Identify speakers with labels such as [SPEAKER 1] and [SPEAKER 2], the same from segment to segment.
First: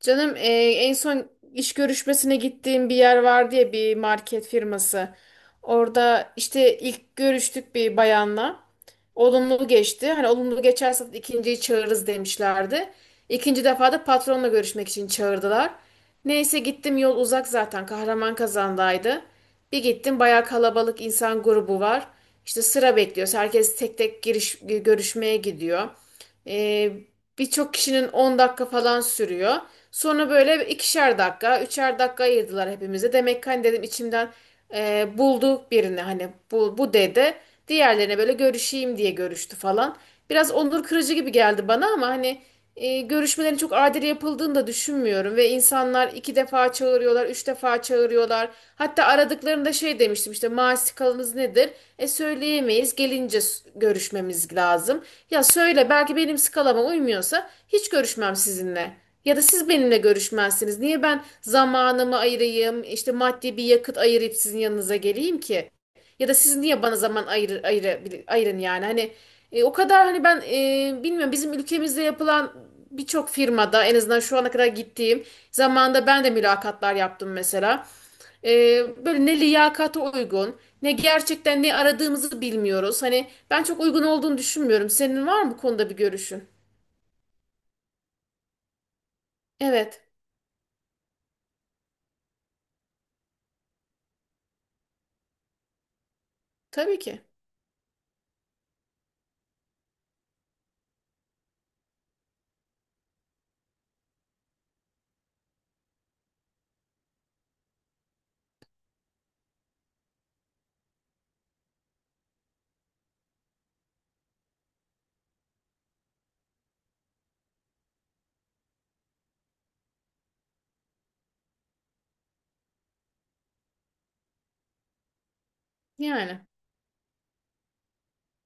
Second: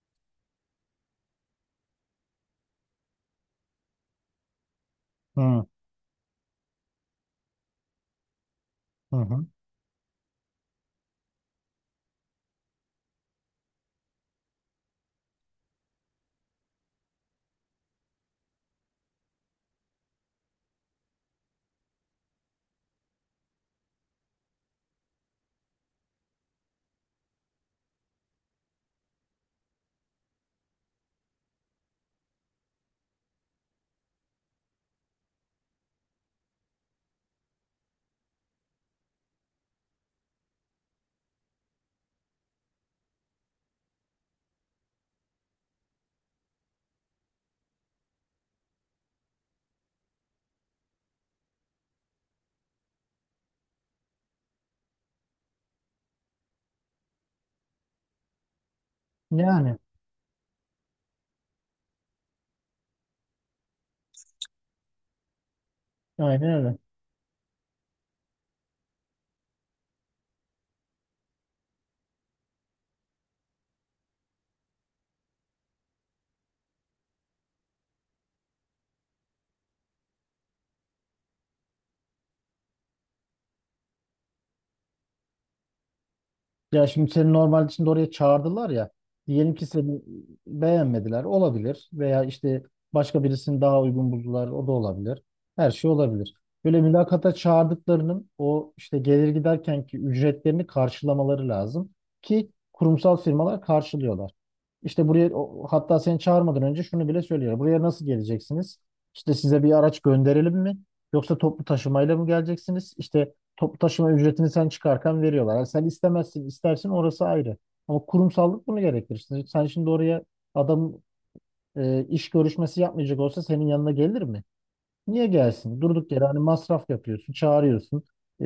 [SPEAKER 1] Canım en son iş görüşmesine gittiğim bir yer vardı ya, bir market firması.
[SPEAKER 2] Hı,
[SPEAKER 1] Orada işte ilk görüştük bir bayanla.
[SPEAKER 2] hı hı.
[SPEAKER 1] Olumlu geçti. Hani olumlu geçerse ikinciyi çağırırız demişlerdi. İkinci defa da patronla görüşmek için çağırdılar. Neyse gittim, yol uzak zaten, Kahraman kazandaydı. Bir gittim, bayağı kalabalık insan grubu var. İşte sıra bekliyoruz. Herkes tek tek giriş, görüşmeye gidiyor. Ee, birçok kişinin 10 dakika falan sürüyor. Sonra böyle ikişer dakika, üçer dakika ayırdılar hepimize. Demek ki, hani dedim içimden, buldu birini, hani bu, dedi. Diğerlerine böyle görüşeyim diye görüştü falan. Biraz onur kırıcı gibi geldi bana ama hani, görüşmelerin çok adil yapıldığını da düşünmüyorum ve insanlar iki defa çağırıyorlar, üç defa çağırıyorlar. Hatta aradıklarında şey demiştim, işte maaş skalanız nedir? E söyleyemeyiz, gelince görüşmemiz lazım. Ya söyle, belki benim skalama uymuyorsa hiç görüşmem sizinle. Ya da siz
[SPEAKER 2] Yani
[SPEAKER 1] benimle görüşmezsiniz. Niye ben zamanımı ayırayım, işte maddi bir yakıt ayırıp sizin yanınıza geleyim ki? Ya da
[SPEAKER 2] aynen
[SPEAKER 1] siz
[SPEAKER 2] öyle.
[SPEAKER 1] niye bana zaman ayırın yani? Hani, o kadar hani ben, bilmiyorum, bizim ülkemizde yapılan birçok firmada, en azından şu ana kadar gittiğim zamanda, ben de mülakatlar yaptım mesela. Böyle ne liyakata uygun, ne gerçekten ne aradığımızı bilmiyoruz. Hani ben çok uygun olduğunu düşünmüyorum. Senin var mı bu konuda bir görüşün?
[SPEAKER 2] Ya şimdi seni normalde şimdi oraya çağırdılar ya. Diyelim ki seni
[SPEAKER 1] Evet,
[SPEAKER 2] beğenmediler. Olabilir. Veya işte başka birisini daha uygun buldular. O da olabilir. Her şey olabilir. Böyle
[SPEAKER 1] tabii ki.
[SPEAKER 2] mülakata çağırdıklarının o işte gelir giderken ki ücretlerini karşılamaları lazım. Ki kurumsal firmalar karşılıyorlar. İşte buraya hatta seni çağırmadan önce şunu bile söylüyor. Buraya nasıl geleceksiniz? İşte size bir araç gönderelim mi? Yoksa toplu taşımayla mı geleceksiniz? İşte toplu taşıma ücretini sen çıkarken veriyorlar. Yani sen istemezsin, istersin orası ayrı. Ama kurumsallık bunu gerektirir. Sen şimdi oraya adam iş görüşmesi yapmayacak olsa senin yanına gelir mi? Niye gelsin? Durduk yere hani
[SPEAKER 1] Yani,
[SPEAKER 2] masraf yapıyorsun, çağırıyorsun.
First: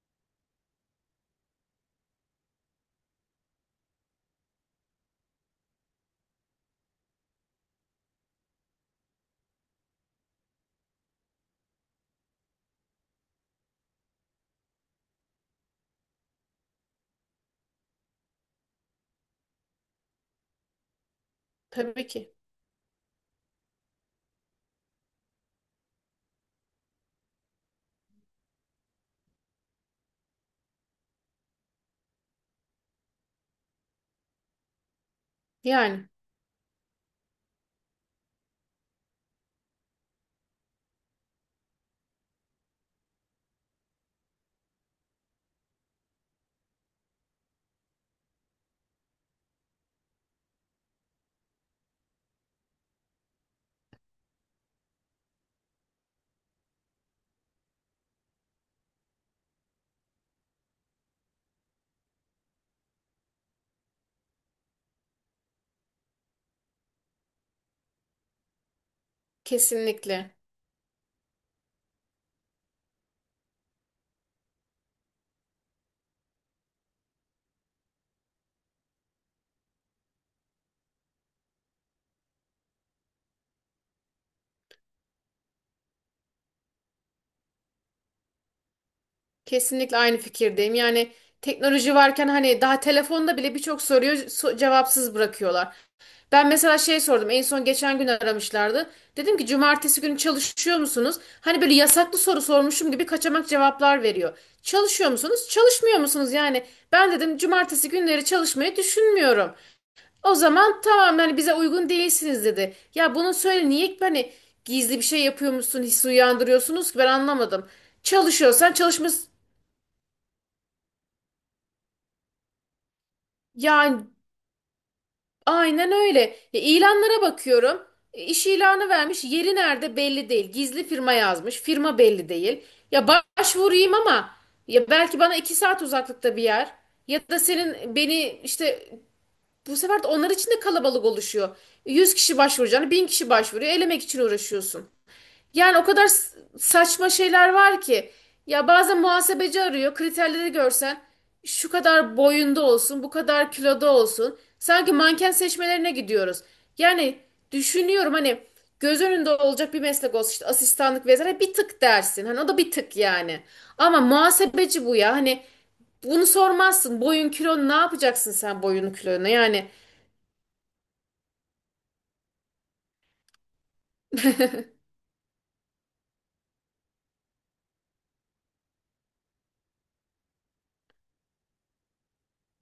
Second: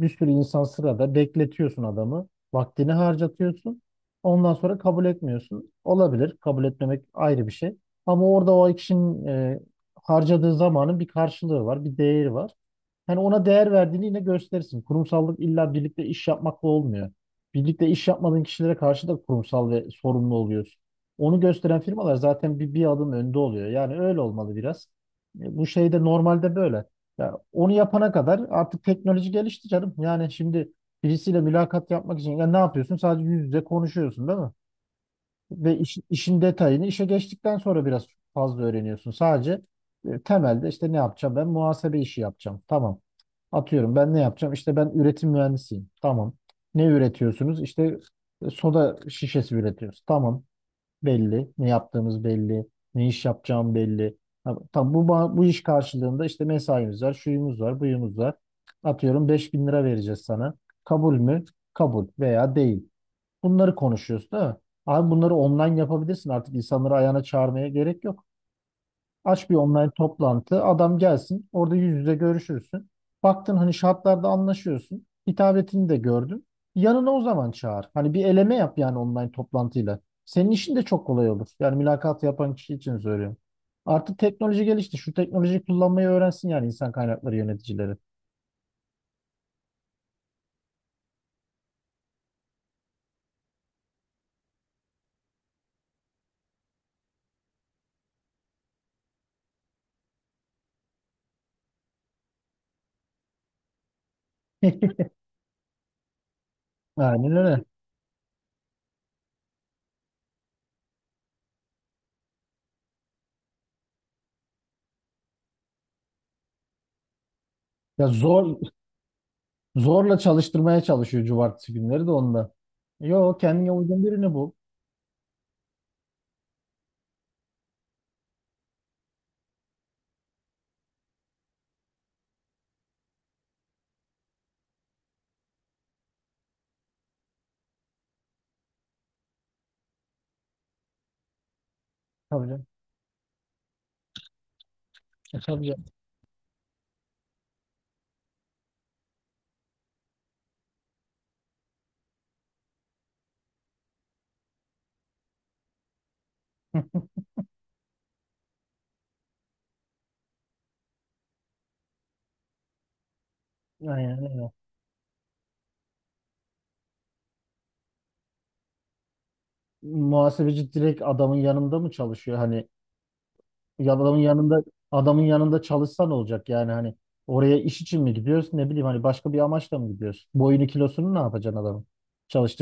[SPEAKER 2] Bir sürü insan sırada bekletiyorsun adamı. Vaktini harcatıyorsun. Ondan sonra kabul etmiyorsun. Olabilir. Kabul etmemek ayrı bir şey. Ama orada o kişinin harcadığı zamanın bir karşılığı var, bir değeri var, hani ona değer verdiğini yine gösterirsin. Kurumsallık illa birlikte iş yapmakla olmuyor. Birlikte iş yapmadığın kişilere karşı da kurumsal ve sorumlu oluyorsun. Onu gösteren
[SPEAKER 1] tabii
[SPEAKER 2] firmalar
[SPEAKER 1] ki.
[SPEAKER 2] zaten bir adım önde oluyor. Yani öyle olmalı biraz. Bu şey de normalde böyle. Ya onu yapana kadar artık teknoloji gelişti canım. Yani şimdi birisiyle mülakat yapmak için ya ne yapıyorsun? Sadece yüz yüze konuşuyorsun, değil mi? Ve
[SPEAKER 1] Yani,
[SPEAKER 2] işin detayını işe geçtikten sonra biraz fazla öğreniyorsun. Sadece temelde işte ne yapacağım? Ben muhasebe işi yapacağım. Tamam. Atıyorum ben ne yapacağım? İşte ben üretim mühendisiyim. Tamam. Ne üretiyorsunuz? İşte soda şişesi üretiyoruz. Tamam. Belli. Ne yaptığımız belli. Ne iş yapacağım belli. Ha, tamam, bu iş karşılığında işte mesaimiz var, şuyumuz var, buyumuz var. Atıyorum 5000 lira vereceğiz sana. Kabul mü? Kabul veya değil. Bunları konuşuyoruz, değil mi? Abi bunları online yapabilirsin, artık insanları ayağına çağırmaya gerek yok. Aç bir online
[SPEAKER 1] kesinlikle.
[SPEAKER 2] toplantı, adam gelsin, orada yüz yüze görüşürsün. Baktın hani şartlarda anlaşıyorsun. Hitabetini de gördün. Yanına o zaman çağır. Hani bir eleme yap yani online toplantıyla. Senin işin de çok kolay olur. Yani mülakat yapan kişi için söylüyorum. Artık teknoloji gelişti. Şu teknolojiyi kullanmayı öğrensin yani insan kaynakları yöneticileri.
[SPEAKER 1] Kesinlikle aynı fikirdeyim. Yani teknoloji varken, hani daha telefonda bile birçok soruyu cevapsız bırakıyorlar. Ben mesela şey sordum. En son geçen gün aramışlardı. Dedim ki cumartesi günü çalışıyor musunuz? Hani böyle yasaklı soru sormuşum gibi kaçamak cevaplar veriyor. Çalışıyor musunuz? Çalışmıyor musunuz? Yani ben
[SPEAKER 2] Aynen
[SPEAKER 1] dedim
[SPEAKER 2] öyle.
[SPEAKER 1] cumartesi günleri çalışmayı düşünmüyorum. O zaman tamam, yani bize uygun değilsiniz dedi. Ya bunu söyle, niye hani gizli bir şey yapıyormuşsun hissi uyandırıyorsunuz ki, ben anlamadım.
[SPEAKER 2] Ya zor.
[SPEAKER 1] Çalışıyorsan çalışma.
[SPEAKER 2] Zorla çalıştırmaya çalışıyor cumartesi günleri de onda. Yo, kendine uygun
[SPEAKER 1] Yani,
[SPEAKER 2] birini bul.
[SPEAKER 1] aynen öyle. İlanlara bakıyorum. İş ilanı vermiş. Yeri nerede belli değil. Gizli firma yazmış. Firma belli değil. Ya başvurayım ama, ya belki bana iki saat uzaklıkta bir yer. Ya da senin beni işte, bu sefer de onlar için de kalabalık oluşuyor. 100 kişi
[SPEAKER 2] Tabii canım.
[SPEAKER 1] başvuracağını 1000 kişi başvuruyor. Elemek için uğraşıyorsun.
[SPEAKER 2] E, tabii
[SPEAKER 1] Yani o
[SPEAKER 2] canım.
[SPEAKER 1] kadar saçma şeyler var ki. Ya bazen muhasebeci arıyor. Kriterleri görsen, şu kadar boyunda olsun, bu kadar kiloda olsun. Sanki manken seçmelerine gidiyoruz. Yani düşünüyorum, hani göz önünde olacak bir meslek olsun, işte asistanlık vesaire, bir tık dersin. Hani o da bir tık yani. Ama
[SPEAKER 2] Aynen öyle.
[SPEAKER 1] muhasebeci bu ya. Hani bunu sormazsın. Boyun kilon ne yapacaksın, sen boyun kilonu? Yani,
[SPEAKER 2] Muhasebeci direkt adamın yanında mı çalışıyor? Hani ya adamın yanında, adamın yanında çalışsa ne olacak? Yani hani oraya iş için mi gidiyorsun? Ne bileyim hani başka bir amaçla mı gidiyorsun? Boyunu kilosunu ne yapacaksın adamın?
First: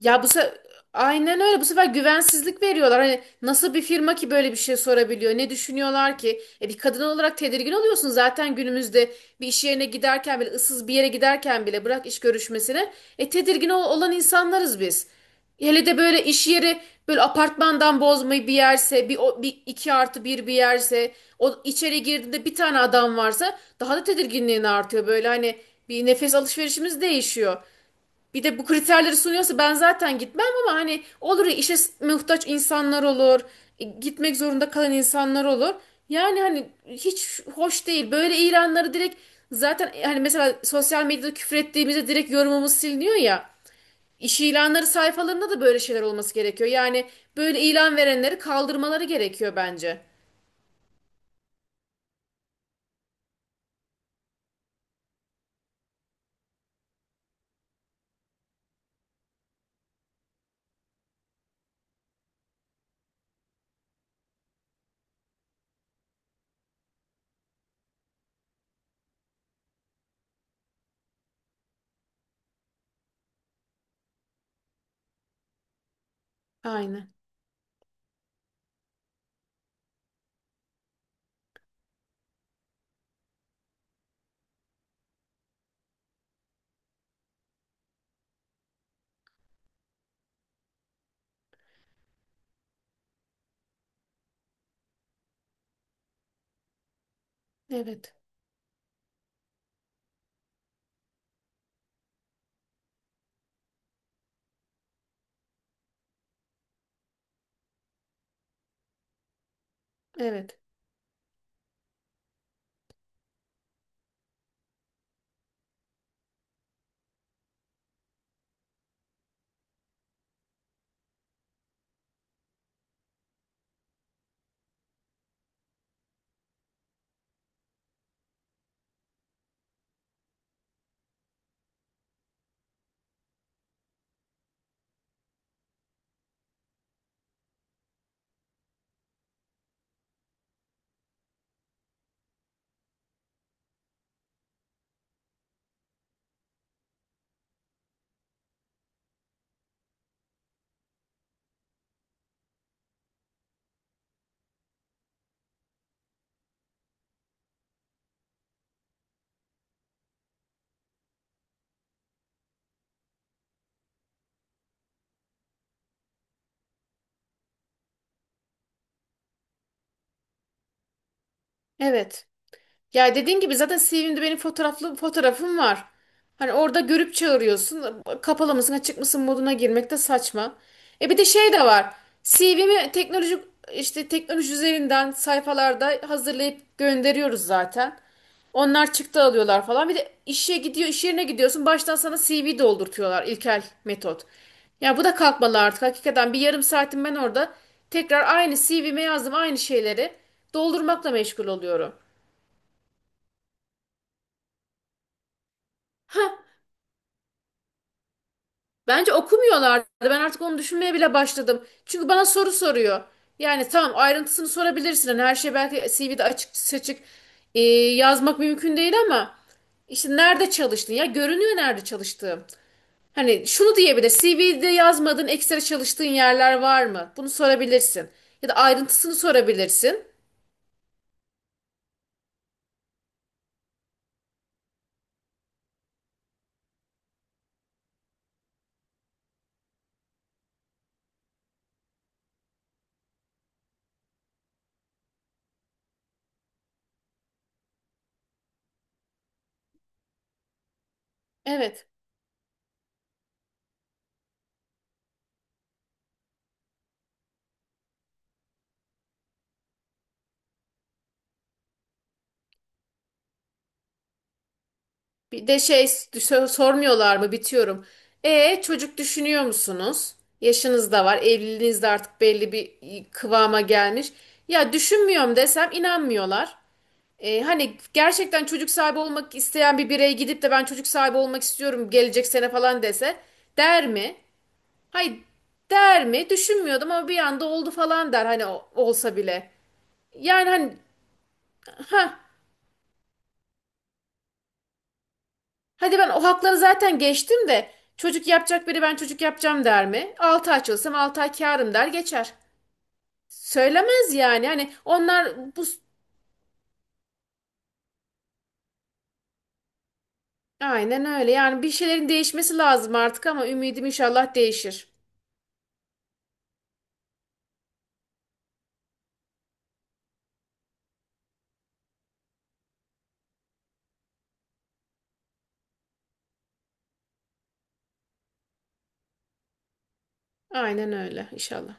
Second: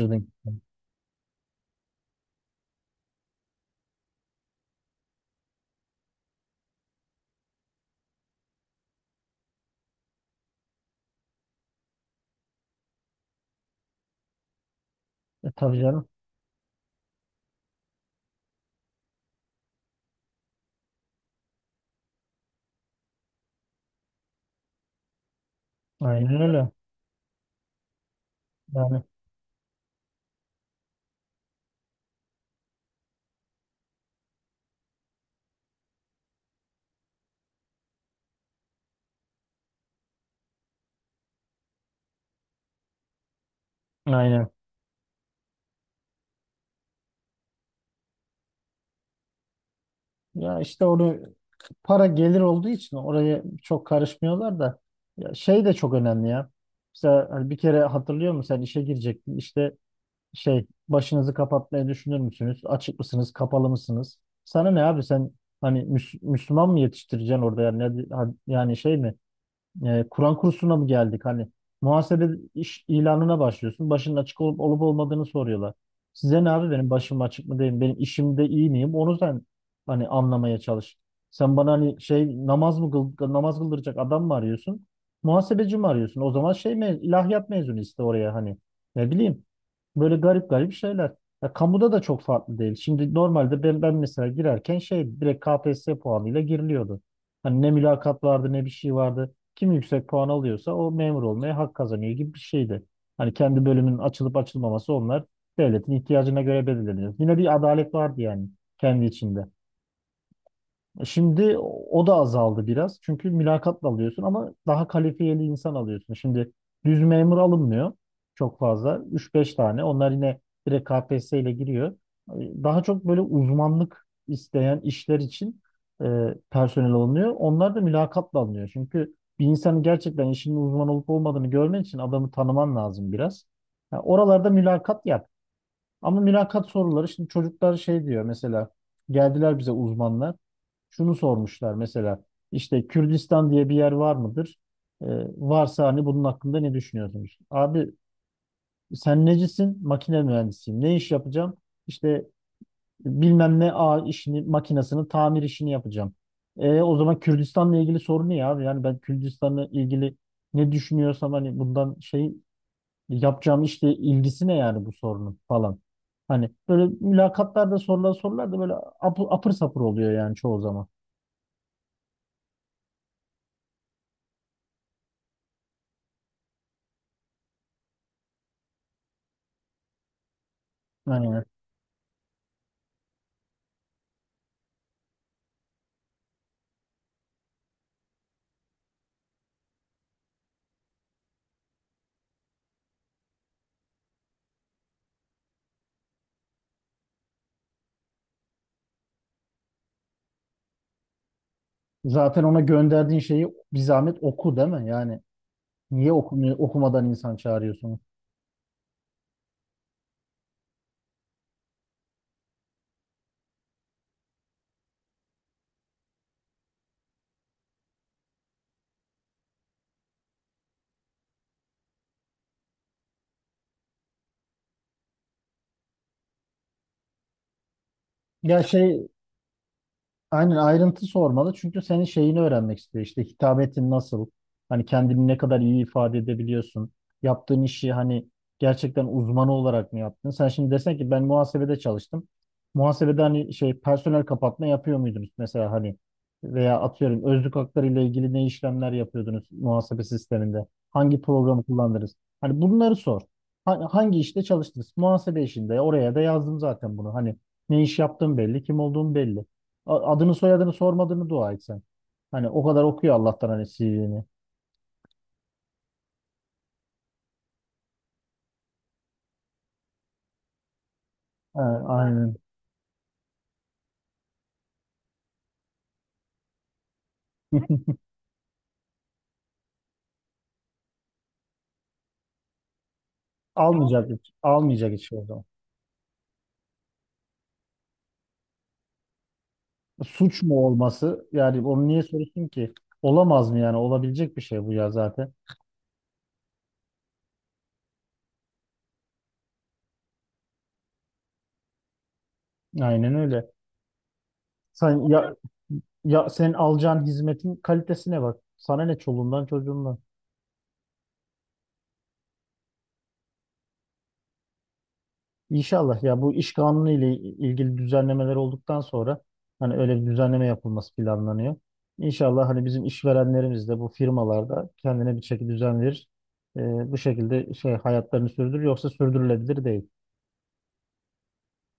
[SPEAKER 1] Ya bu se aynen öyle. Bu sefer güvensizlik veriyorlar. Hani nasıl bir firma ki böyle bir şey sorabiliyor? Ne düşünüyorlar ki? E bir kadın olarak tedirgin oluyorsun zaten, günümüzde bir iş yerine giderken bile, ıssız bir yere giderken bile, bırak iş görüşmesine. E tedirgin olan insanlarız biz.
[SPEAKER 2] E, tabii
[SPEAKER 1] Hele de
[SPEAKER 2] canım.
[SPEAKER 1] böyle iş yeri, böyle apartmandan bozmayı bir yerse, bir, bir iki artı bir bir yerse, o içeri girdiğinde bir tane adam varsa, daha da tedirginliğin artıyor. Böyle hani bir nefes
[SPEAKER 2] Aynen öyle.
[SPEAKER 1] alışverişimiz değişiyor. Bir de bu
[SPEAKER 2] Yani
[SPEAKER 1] kriterleri sunuyorsa ben zaten gitmem, ama hani olur ya, işe muhtaç insanlar olur, gitmek zorunda kalan insanlar olur. Yani hani hiç hoş değil. Böyle ilanları direkt, zaten hani mesela sosyal medyada küfür ettiğimizde direkt yorumumuz siliniyor ya. İş
[SPEAKER 2] aynen.
[SPEAKER 1] ilanları sayfalarında da böyle şeyler olması gerekiyor. Yani böyle ilan verenleri kaldırmaları gerekiyor bence.
[SPEAKER 2] Ya işte onu para gelir olduğu için oraya çok karışmıyorlar da, ya şey de çok önemli ya. Mesela hani bir kere hatırlıyor musun sen işe girecektin işte şey başınızı kapatmayı düşünür müsünüz? Açık mısınız? Kapalı mısınız? Sana ne abi sen hani Müslüman mı yetiştireceksin orada yani, yani şey mi? Kur'an kursuna mı geldik? Hani muhasebe iş ilanına başlıyorsun. Başının açık olup olmadığını soruyorlar. Size ne abi benim
[SPEAKER 1] Aynen.
[SPEAKER 2] başım açık mı değil mi? Benim işimde iyi miyim? Onu sen hani anlamaya çalış. Sen bana hani şey namaz mı kıl, namaz kıldıracak adam mı arıyorsun? Muhasebeci mi arıyorsun? O zaman şey me ilahiyat mezunu iste oraya hani. Ne bileyim. Böyle garip garip şeyler. Ya, kamuda da çok farklı değil. Şimdi normalde ben mesela girerken şey direkt KPSS puanıyla giriliyordu. Hani ne
[SPEAKER 1] Evet.
[SPEAKER 2] mülakat vardı ne bir şey vardı. Kim yüksek puan alıyorsa o memur olmaya hak kazanıyor gibi bir şeydi. Hani kendi bölümünün açılıp açılmaması onlar devletin ihtiyacına göre belirleniyor. Yine bir adalet vardı yani kendi içinde.
[SPEAKER 1] Evet.
[SPEAKER 2] Şimdi o da azaldı biraz. Çünkü mülakatla alıyorsun ama daha kalifiyeli insan alıyorsun. Şimdi düz memur alınmıyor çok fazla. Üç beş tane. Onlar yine direkt KPSS ile giriyor. Daha çok böyle uzmanlık isteyen işler için personel alınıyor. Onlar da mülakatla alınıyor. Çünkü bir insanın gerçekten işinin uzman olup olmadığını görmen için adamı tanıman lazım biraz. Ha, oralarda mülakat yap. Ama mülakat soruları şimdi çocuklar şey diyor mesela, geldiler bize uzmanlar şunu sormuşlar mesela, işte Kürdistan diye bir yer var mıdır? Ee, varsa hani bunun hakkında ne düşünüyorsunuz? Abi sen necisin? Makine mühendisiyim. Ne iş yapacağım? İşte bilmem ne ağ işini, makinesini, tamir işini yapacağım. E, o zaman Kürdistan'la ilgili sorun ne ya abi? Yani ben Kürdistan'la ilgili ne düşünüyorsam hani bundan şey yapacağım, işte ilgisi ne yani bu sorunun falan. Hani böyle mülakatlarda sorulan sorular da böyle apır sapır oluyor yani çoğu zaman.
[SPEAKER 1] Evet. Ya dediğim gibi, zaten CV'mde benim fotoğraflı fotoğrafım var. Hani orada görüp çağırıyorsun. Kapalı mısın, açık mısın moduna girmek de saçma. E bir de
[SPEAKER 2] Yani
[SPEAKER 1] şey de var. CV'mi teknoloji, işte teknoloji üzerinden sayfalarda hazırlayıp gönderiyoruz zaten. Onlar çıktı alıyorlar falan. Bir de işe gidiyor, iş yerine gidiyorsun. Baştan sana CV doldurtuyorlar, ilkel metot. Ya bu da kalkmalı artık. Hakikaten bir yarım saatim ben orada tekrar aynı CV'me yazdım, aynı şeyleri doldurmakla meşgul oluyorum.
[SPEAKER 2] zaten ona gönderdiğin şeyi bir zahmet oku, değil mi? Yani niye okumuyor, okumadan insan çağırıyorsun?
[SPEAKER 1] Bence okumuyorlardı. Ben artık onu düşünmeye bile başladım. Çünkü bana soru soruyor. Yani tamam, ayrıntısını sorabilirsin. Hani her şey belki CV'de açık seçik e, yazmak mümkün değil ama işte nerede çalıştın? Ya görünüyor nerede çalıştığım. Hani şunu diyebilir: CV'de yazmadığın ekstra çalıştığın yerler var mı? Bunu sorabilirsin. Ya da
[SPEAKER 2] Ya şey,
[SPEAKER 1] ayrıntısını sorabilirsin.
[SPEAKER 2] aynen ayrıntı sormalı çünkü senin şeyini öğrenmek istiyor. İşte hitabetin nasıl? Hani kendini ne kadar iyi ifade edebiliyorsun? Yaptığın işi hani gerçekten uzmanı olarak mı yaptın? Sen şimdi desen ki ben muhasebede çalıştım. Muhasebede hani şey personel kapatma yapıyor muydunuz mesela hani, veya atıyorum özlük hakları ile ilgili ne işlemler yapıyordunuz muhasebe sisteminde? Hangi programı
[SPEAKER 1] Evet.
[SPEAKER 2] kullandınız? Hani bunları sor. Hangi işte çalıştınız? Muhasebe işinde, oraya da yazdım zaten bunu. Hani ne iş yaptığım belli, kim olduğum belli. Adını soyadını sormadığını dua et sen. Hani o kadar okuyor Allah'tan hani CV'ni.
[SPEAKER 1] Bir de şey sormuyorlar mı, bitiyorum. E çocuk düşünüyor musunuz? Yaşınız da var,
[SPEAKER 2] Ha,
[SPEAKER 1] evliliğiniz de artık
[SPEAKER 2] aynen.
[SPEAKER 1] belli bir kıvama gelmiş. Ya düşünmüyorum desem inanmıyorlar. Hani gerçekten çocuk sahibi olmak isteyen bir birey gidip de ben çocuk sahibi olmak istiyorum gelecek sene falan dese, der
[SPEAKER 2] Almayacak
[SPEAKER 1] mi?
[SPEAKER 2] hiç. Almayacak hiç
[SPEAKER 1] Hayır.
[SPEAKER 2] o zaman.
[SPEAKER 1] Der mi? Düşünmüyordum ama bir anda oldu falan der, hani olsa bile.
[SPEAKER 2] Suç
[SPEAKER 1] Yani
[SPEAKER 2] mu
[SPEAKER 1] hani
[SPEAKER 2] olması? Yani onu niye
[SPEAKER 1] ha.
[SPEAKER 2] soruyorsun ki? Olamaz mı yani? Olabilecek bir şey bu ya zaten.
[SPEAKER 1] Hadi ben o hakları zaten geçtim de, çocuk yapacak biri ben çocuk yapacağım der mi? 6 ay çalışsam 6 ay kârım der geçer.
[SPEAKER 2] Aynen öyle.
[SPEAKER 1] Söylemez yani. Hani
[SPEAKER 2] Sen
[SPEAKER 1] onlar
[SPEAKER 2] ya,
[SPEAKER 1] bu,
[SPEAKER 2] ya senin alacağın hizmetin kalitesine bak. Sana ne çoluğundan çocuğundan.
[SPEAKER 1] aynen öyle. Yani bir şeylerin değişmesi lazım artık ama ümidim, inşallah değişir.
[SPEAKER 2] İnşallah ya, bu iş kanunu ile ilgili düzenlemeler olduktan sonra hani öyle bir düzenleme yapılması planlanıyor. İnşallah hani bizim işverenlerimiz de bu firmalarda kendine bir şekilde düzen verir. Ee, bu şekilde şey hayatlarını sürdürür yoksa sürdürülebilir değil.
[SPEAKER 1] Aynen öyle inşallah.